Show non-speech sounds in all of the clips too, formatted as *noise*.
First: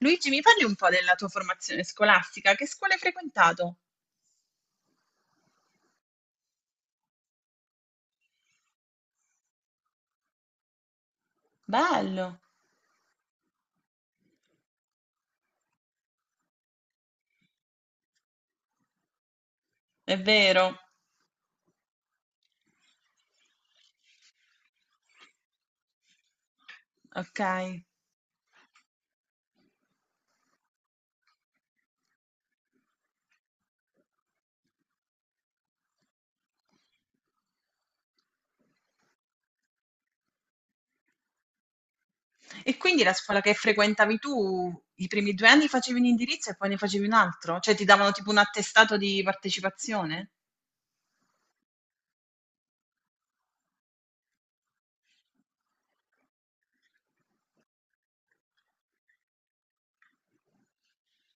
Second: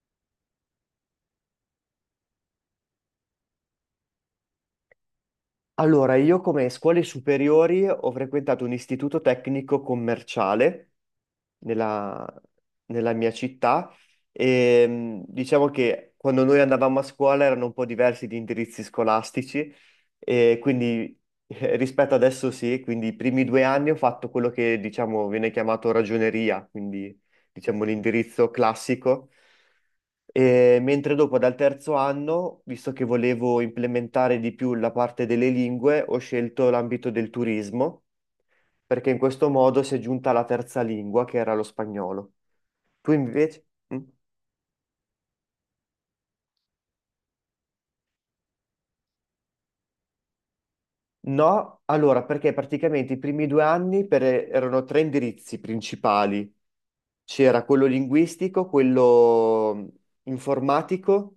Luigi, mi parli un po' della tua formazione scolastica? Che scuola hai frequentato? Allora, io come scuole superiori ho frequentato un istituto tecnico commerciale nella, Bello, nella mia città e diciamo che quando noi andavamo a scuola erano un po' diversi gli indirizzi scolastici è e vero. quindi rispetto adesso sì, quindi i primi due anni ho fatto quello che diciamo viene chiamato ragioneria, quindi Ok. diciamo l'indirizzo classico. E mentre dopo dal terzo anno, visto che volevo implementare di più la parte delle lingue, ho scelto l'ambito del turismo perché in questo modo si è giunta alla terza lingua, che era lo spagnolo. E quindi la Tu scuola che invece? Mm? frequentavi tu, i primi due anni facevi un indirizzo e poi ne facevi un altro? Cioè ti davano tipo un attestato di partecipazione? No, allora, perché praticamente i primi due anni erano tre indirizzi principali. C'era quello linguistico, quello informatico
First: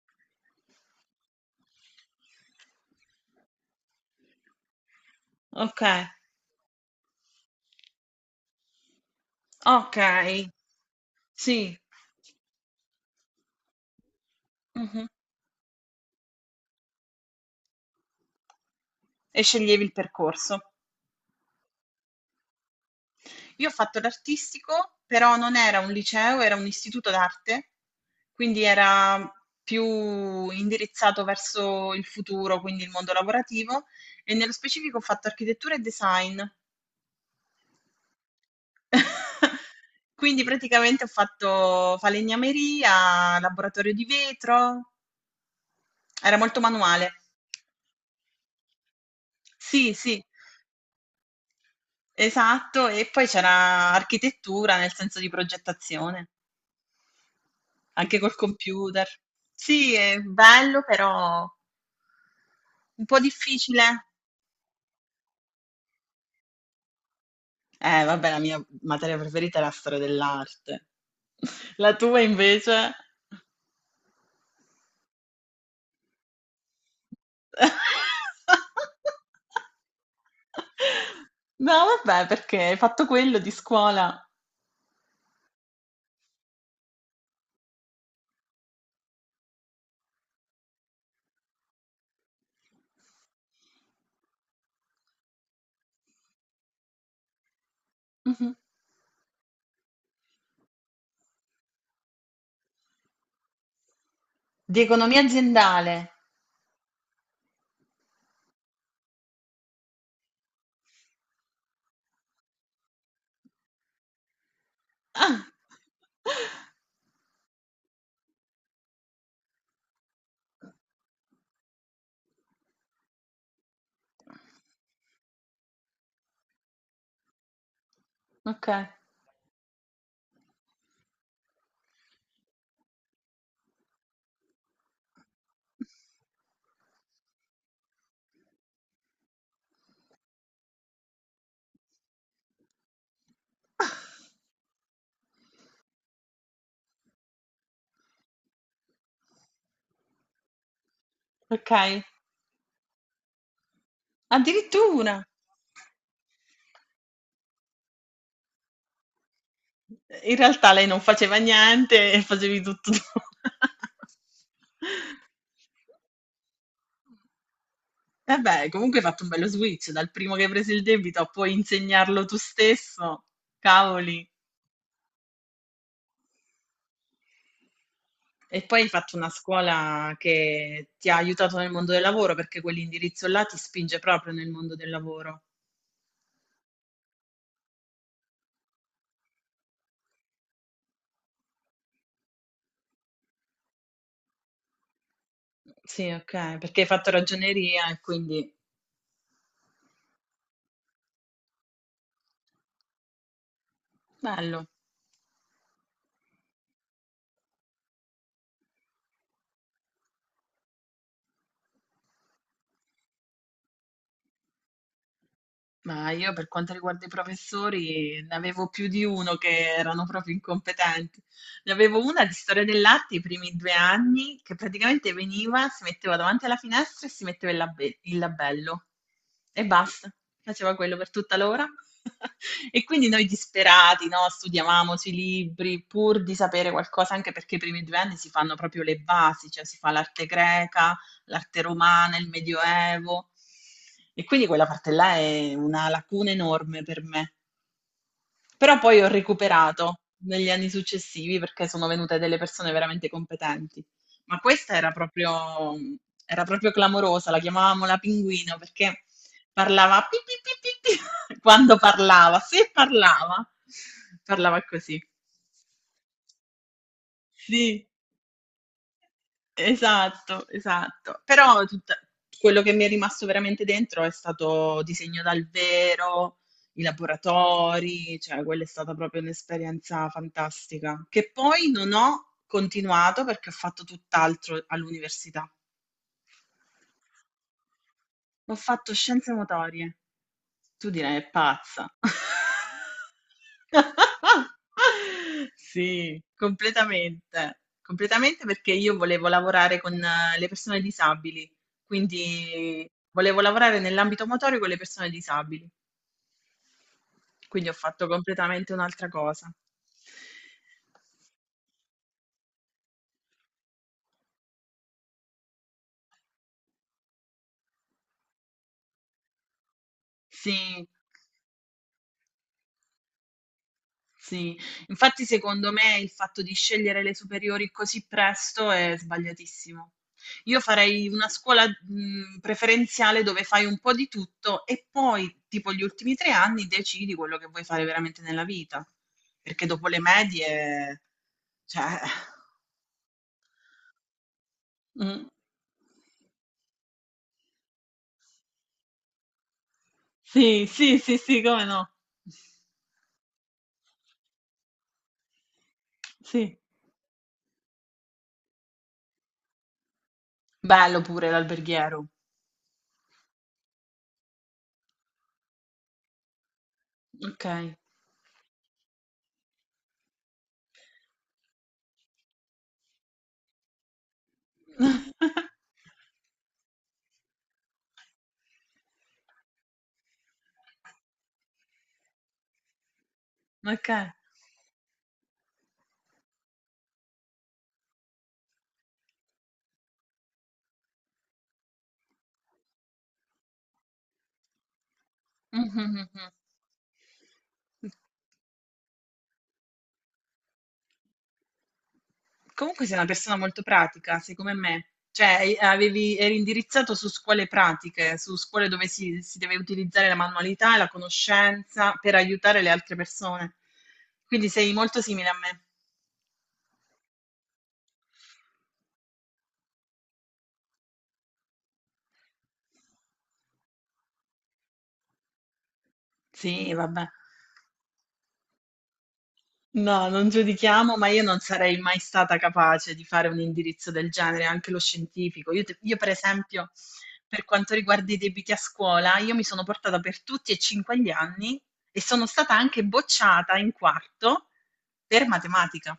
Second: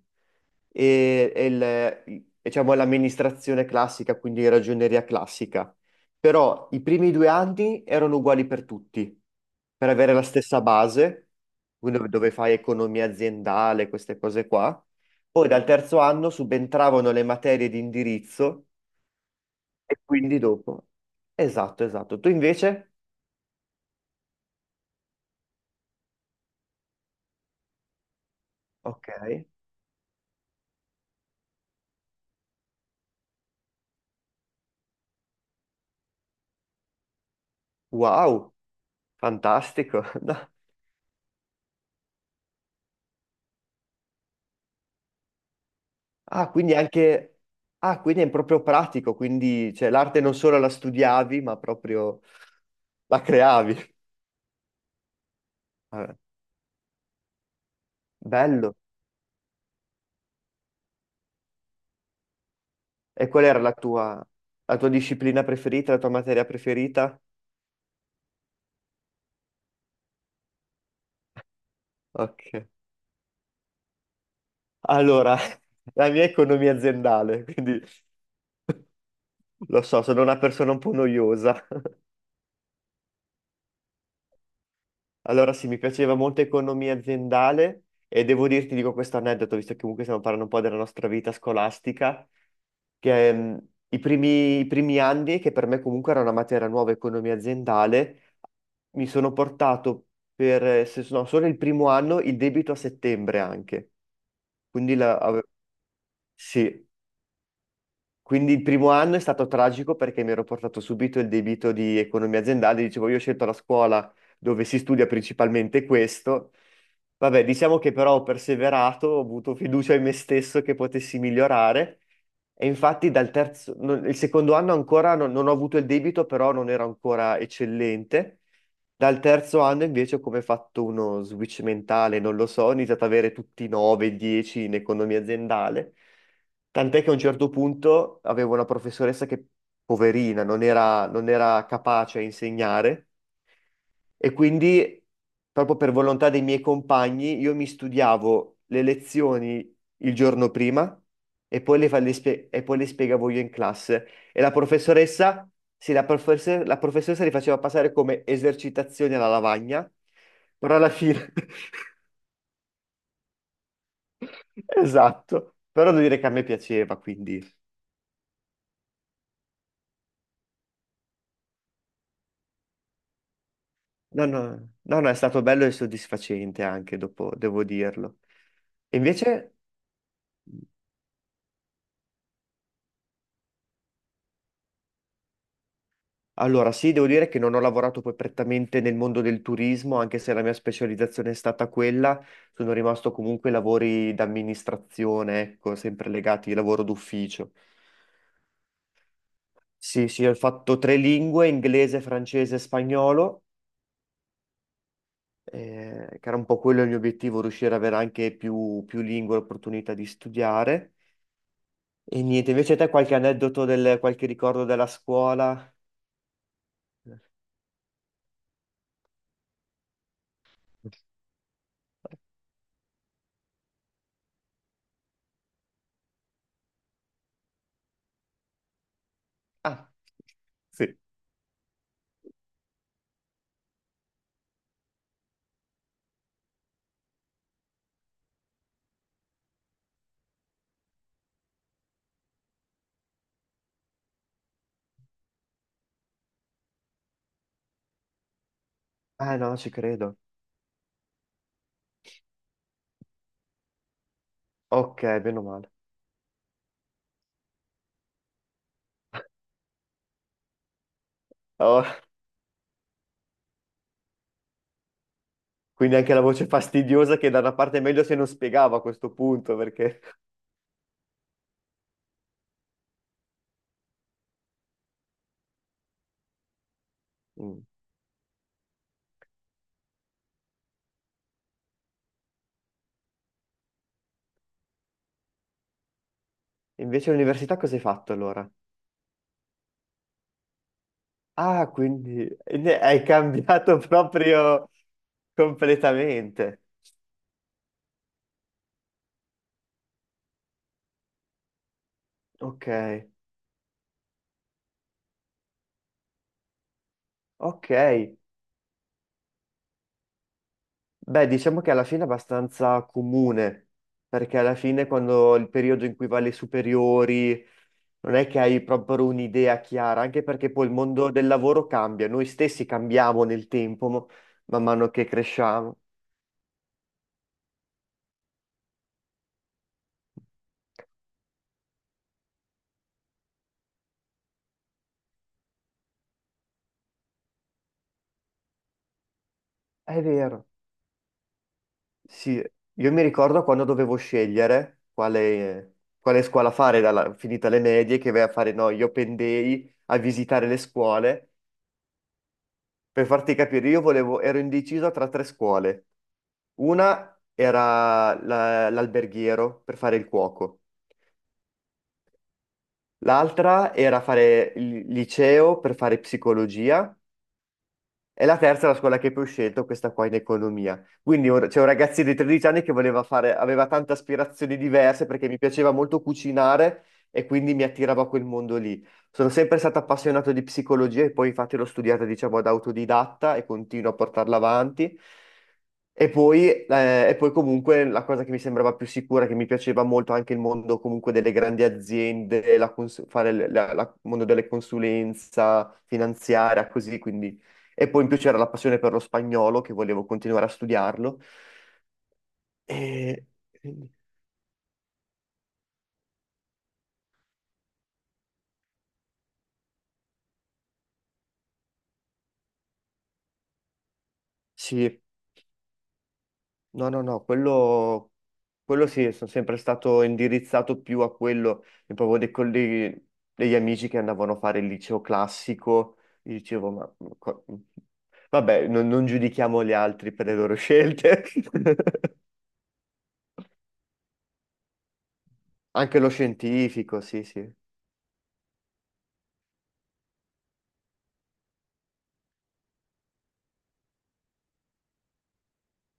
diciamo, l'amministrazione classica, quindi ragioneria classica. Ok, Però i primi due anni erano uguali per tutti, per avere la ok, stessa base, sì. quindi dove fai economia aziendale, queste cose qua. Mhm. Poi dal terzo anno subentravano le materie di indirizzo E sceglievi il e quindi percorso. dopo. Esatto, esatto. Tu invece? Io ho fatto l'artistico, però non era un liceo, era un istituto d'arte, quindi Ok. era più indirizzato verso il futuro, quindi il mondo lavorativo, e nello specifico ho fatto architettura e design. Wow, *laughs* fantastico. *laughs* Quindi No. praticamente ho fatto falegnameria, laboratorio di vetro, era Ah, molto quindi manuale. anche... Ah, quindi è proprio pratico, quindi cioè, Sì, l'arte sì, non solo la studiavi, ma proprio esatto, e la poi creavi. c'era architettura nel senso di Ah, progettazione. Anche col bello. computer. Sì, è bello, però un po' E qual era difficile. La tua disciplina preferita, la tua materia preferita? Vabbè, la mia materia preferita è la storia dell'arte. *laughs* La tua Ok. invece? Allora, *laughs* la mia è economia aziendale, quindi *laughs* lo so, sono una persona un po' noiosa. No, vabbè, perché hai fatto quello di scuola. Allora sì, mi piaceva molto economia aziendale e devo dirti, dico questo aneddoto, visto che comunque stiamo parlando un po' della nostra vita scolastica, che i primi anni, che per me comunque era una materia nuova, economia aziendale, Mhm. mi sono portato per, se, no, solo il primo anno, il debito a settembre anche. Di Quindi la, economia ave- aziendale. sì, quindi il primo anno è stato tragico perché mi ero portato subito il debito di economia aziendale, dicevo io ho scelto la scuola dove si studia Ah. principalmente questo. Vabbè, diciamo che però ho perseverato, ho avuto fiducia in me stesso che potessi migliorare e infatti dal terzo, non- il secondo anno ancora non ho avuto il debito, però non ero ancora eccellente. Ok. Dal terzo anno invece ho come fatto uno switch mentale, non lo so, ho iniziato ad avere tutti 9, 10 in economia aziendale, tant'è che a un certo punto avevo una professoressa che, poverina, non era capace a insegnare e quindi proprio per volontà dei miei compagni io mi studiavo le lezioni il giorno prima e Ok. poi le spiegavo io in classe. E la Addirittura. professoressa, sì, la professoressa li faceva passare come esercitazioni alla lavagna, In realtà però lei alla non fine, faceva niente e facevi tutto tu. *laughs* esatto, *laughs* però devo dire che a me piaceva, quindi Eh beh, comunque hai fatto un bello switch, dal primo che hai preso il debito a poi insegnarlo tu stesso, no, cavoli. no, no, no, è stato bello e soddisfacente anche dopo, devo dirlo. E poi hai E fatto una invece, scuola che ti ha aiutato nel mondo del lavoro, perché quell'indirizzo là ti spinge proprio nel mondo del lavoro. allora sì, devo dire che non ho lavorato poi prettamente nel mondo del turismo, anche se la mia specializzazione è stata quella, sono rimasto comunque ai lavori d'amministrazione, ecco, sempre Sì, legati al ok, perché lavoro hai fatto d'ufficio. ragioneria e quindi Sì, sì, ho fatto tre lingue, inglese, francese e spagnolo, bello. Che era un po' quello il mio obiettivo, riuscire ad avere anche più lingue, l'opportunità di studiare. E niente, invece te qualche aneddoto, qualche ricordo della scuola? Ma io per quanto riguarda i professori ne avevo più di uno che erano proprio incompetenti. Ne avevo una di storia dell'arte i primi due anni che praticamente veniva, si metteva davanti alla finestra e si metteva il, il labello e Ah, basta, faceva quello sì. per tutta l'ora. *laughs* E quindi noi disperati, no? Studiavamo sui libri pur di sapere qualcosa, anche perché i primi due anni si fanno proprio le basi, cioè si fa l'arte greca, l'arte romana, il Medioevo. E quindi quella parte là è una lacuna enorme per me. Però poi ho Ah no, ci recuperato credo. negli anni successivi perché sono venute delle persone veramente competenti. Ma questa Ok, meno male. Era proprio clamorosa, la chiamavamo la pinguino perché parlava pi, pi, pi, pi, pi, *laughs* quando Oh, parlava, se parlava, parlava così. quindi anche la voce fastidiosa che da una parte è Sì. meglio se non spiegava a questo punto, perché... Esatto, esatto. Però tutta quello che mi è rimasto veramente dentro è stato disegno dal vero, i Mm. laboratori, cioè quella è stata proprio un'esperienza fantastica, che poi non ho continuato perché ho fatto tutt'altro all'università. Invece all'università cosa hai fatto allora? Ho fatto scienze motorie. Tu direi: "È Ah, pazza". quindi hai cambiato *laughs* *laughs* proprio Sì, completamente. completamente. Completamente perché io volevo lavorare con le persone disabili, Ok, quindi volevo lavorare nell'ambito motorio con le persone disabili, ok. quindi ho fatto completamente un'altra cosa. Beh, diciamo che alla fine è abbastanza comune, perché alla fine quando il periodo in cui vai alle superiori non è che hai proprio un'idea chiara, anche perché poi il Sì. mondo del lavoro cambia, noi stessi cambiamo nel tempo, Sì, man mano che infatti secondo cresciamo. me il fatto di scegliere le superiori così presto è sbagliatissimo. Io farei una scuola, preferenziale dove fai un po' di tutto e poi, tipo gli ultimi tre anni, decidi quello che vuoi fare veramente nella vita. Perché dopo le È vero. medie, cioè... Sì, io mi ricordo quando dovevo scegliere Mm. Quale scuola fare, finita le medie, che vai a fare, no, io pendei a visitare le Sì, sì, sì, scuole. sì, come no? Per farti capire, io volevo, ero indeciso tra tre scuole. Sì. Una era l'alberghiero per fare il cuoco, Bello pure l'alberghiero. l'altra era fare il liceo per fare psicologia. Ok. E la terza è la scuola che poi ho scelto, questa qua in economia. Quindi c'è un ragazzino di 13 anni che voleva fare, aveva tante aspirazioni diverse perché mi *laughs* piaceva molto cucinare e quindi mi attirava quel mondo lì. Sono sempre stato appassionato di psicologia e poi infatti l'ho studiata, diciamo, ad autodidatta e Ok. continuo a portarla avanti. E poi comunque la cosa che mi sembrava più sicura, che mi piaceva molto anche il mondo comunque delle grandi aziende, fare il mondo delle consulenza Mhm, mhm, mhm. finanziaria, così, quindi e poi in più c'era la passione per lo spagnolo, che volevo continuare a studiarlo. Comunque sei una E persona molto quindi- pratica, sei come me, cioè eri indirizzato su scuole pratiche, su scuole dove si deve utilizzare la manualità e la conoscenza per aiutare le altre persone. Quindi sei molto sì, simile a me. no, no, no, quello sì, sono sempre stato indirizzato più a quello, e proprio dei colleghi, degli amici che andavano a fare il liceo classico, gli dicevo, Sì, vabbè. Vabbè, non giudichiamo gli No, altri per non le loro giudichiamo, ma io scelte. non *laughs* sarei mai stata capace di fare un indirizzo del genere, anche lo scientifico. Io, Anche lo per esempio, scientifico, sì, per sì. quanto riguarda i debiti a scuola, io mi sono portata per tutti e cinque gli anni e sono stata anche bocciata in quarto per matematica.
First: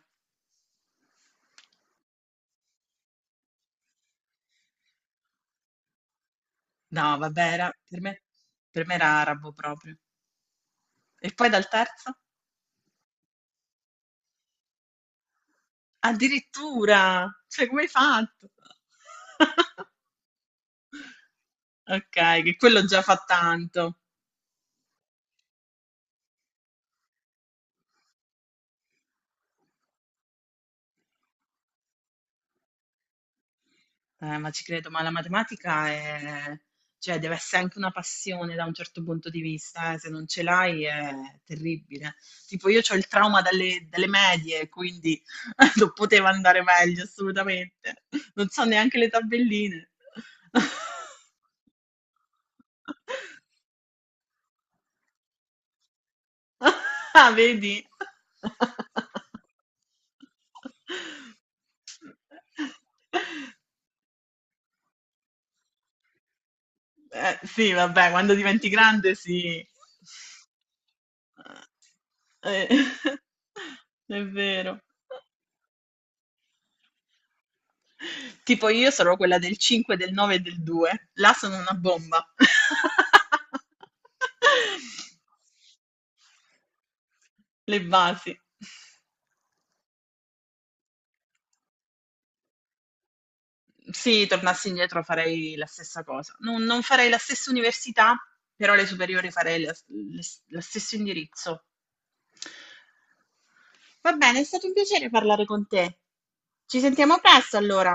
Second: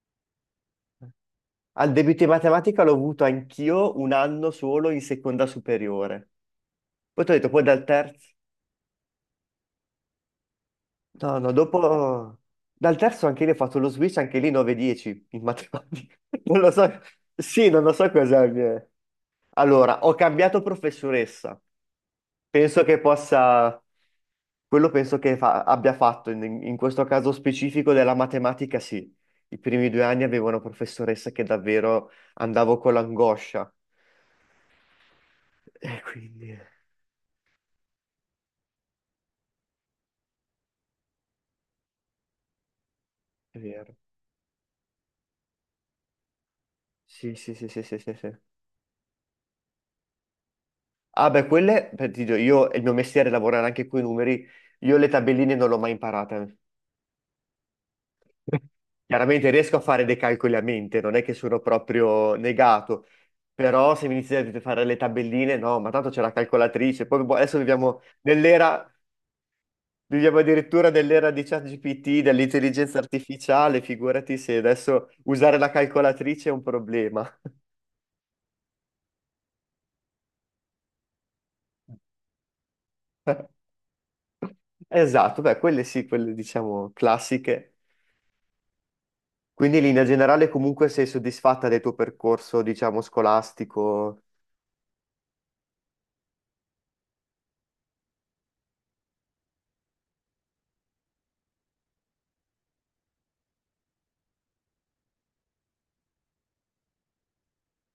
Al debito in matematica l'ho avuto anch'io un anno solo in seconda superiore. No, Poi ti ho vabbè, detto, poi era, dal terzo. per me era arabo proprio. E No, poi no, dal terzo? dopo... Dal terzo anche lì ho fatto lo switch, anche lì 9-10 in matematica. *laughs* Non lo so. Addirittura! Cioè, Sì, come non hai lo so cosa fatto? mi è. *laughs* Allora, ho cambiato professoressa. Ok, che Penso quello che già fa possa... tanto. Quello penso che abbia fatto, in questo caso specifico della matematica, sì. I primi due anni avevo una professoressa che davvero andavo con l'angoscia. Ma ci credo, ma E quindi... È cioè, deve essere anche una passione da un certo punto di vista, eh. Se non ce l'hai è terribile. Tipo, io ho il trauma vero. dalle medie, quindi *laughs* non poteva andare meglio, Sì, sì, sì, sì, sì, assolutamente. sì, sì. Non so neanche le tabelline. Ah beh, quelle, *laughs* per ti dico, io, il mio mestiere è lavorare anche con i numeri, io le tabelline non l'ho mai imparate. Ah, vedi? Chiaramente riesco a fare dei calcoli a mente, non è che sono proprio negato, però se mi iniziate a fare le tabelline, no, ma tanto c'è la calcolatrice, poi boh, adesso Sì, viviamo vabbè, quando diventi nell'era, grande, sì. viviamo addirittura nell'era di ChatGPT, Eh, dell'intelligenza *laughs* artificiale, è figurati se vero. adesso usare la calcolatrice è un problema. Tipo io sarò quella del 5, del 9 e del 2. Là sono una bomba. *laughs* Esatto, beh, quelle sì, quelle diciamo classiche. Le basi. Quindi in linea generale comunque sei soddisfatta del tuo percorso, diciamo, scolastico? Sì, tornassi indietro farei la stessa cosa. Non farei la stessa università, però le superiori lo stesso indirizzo. Va bene, è stato un piacere parlare con te. Ci sentiamo presto allora.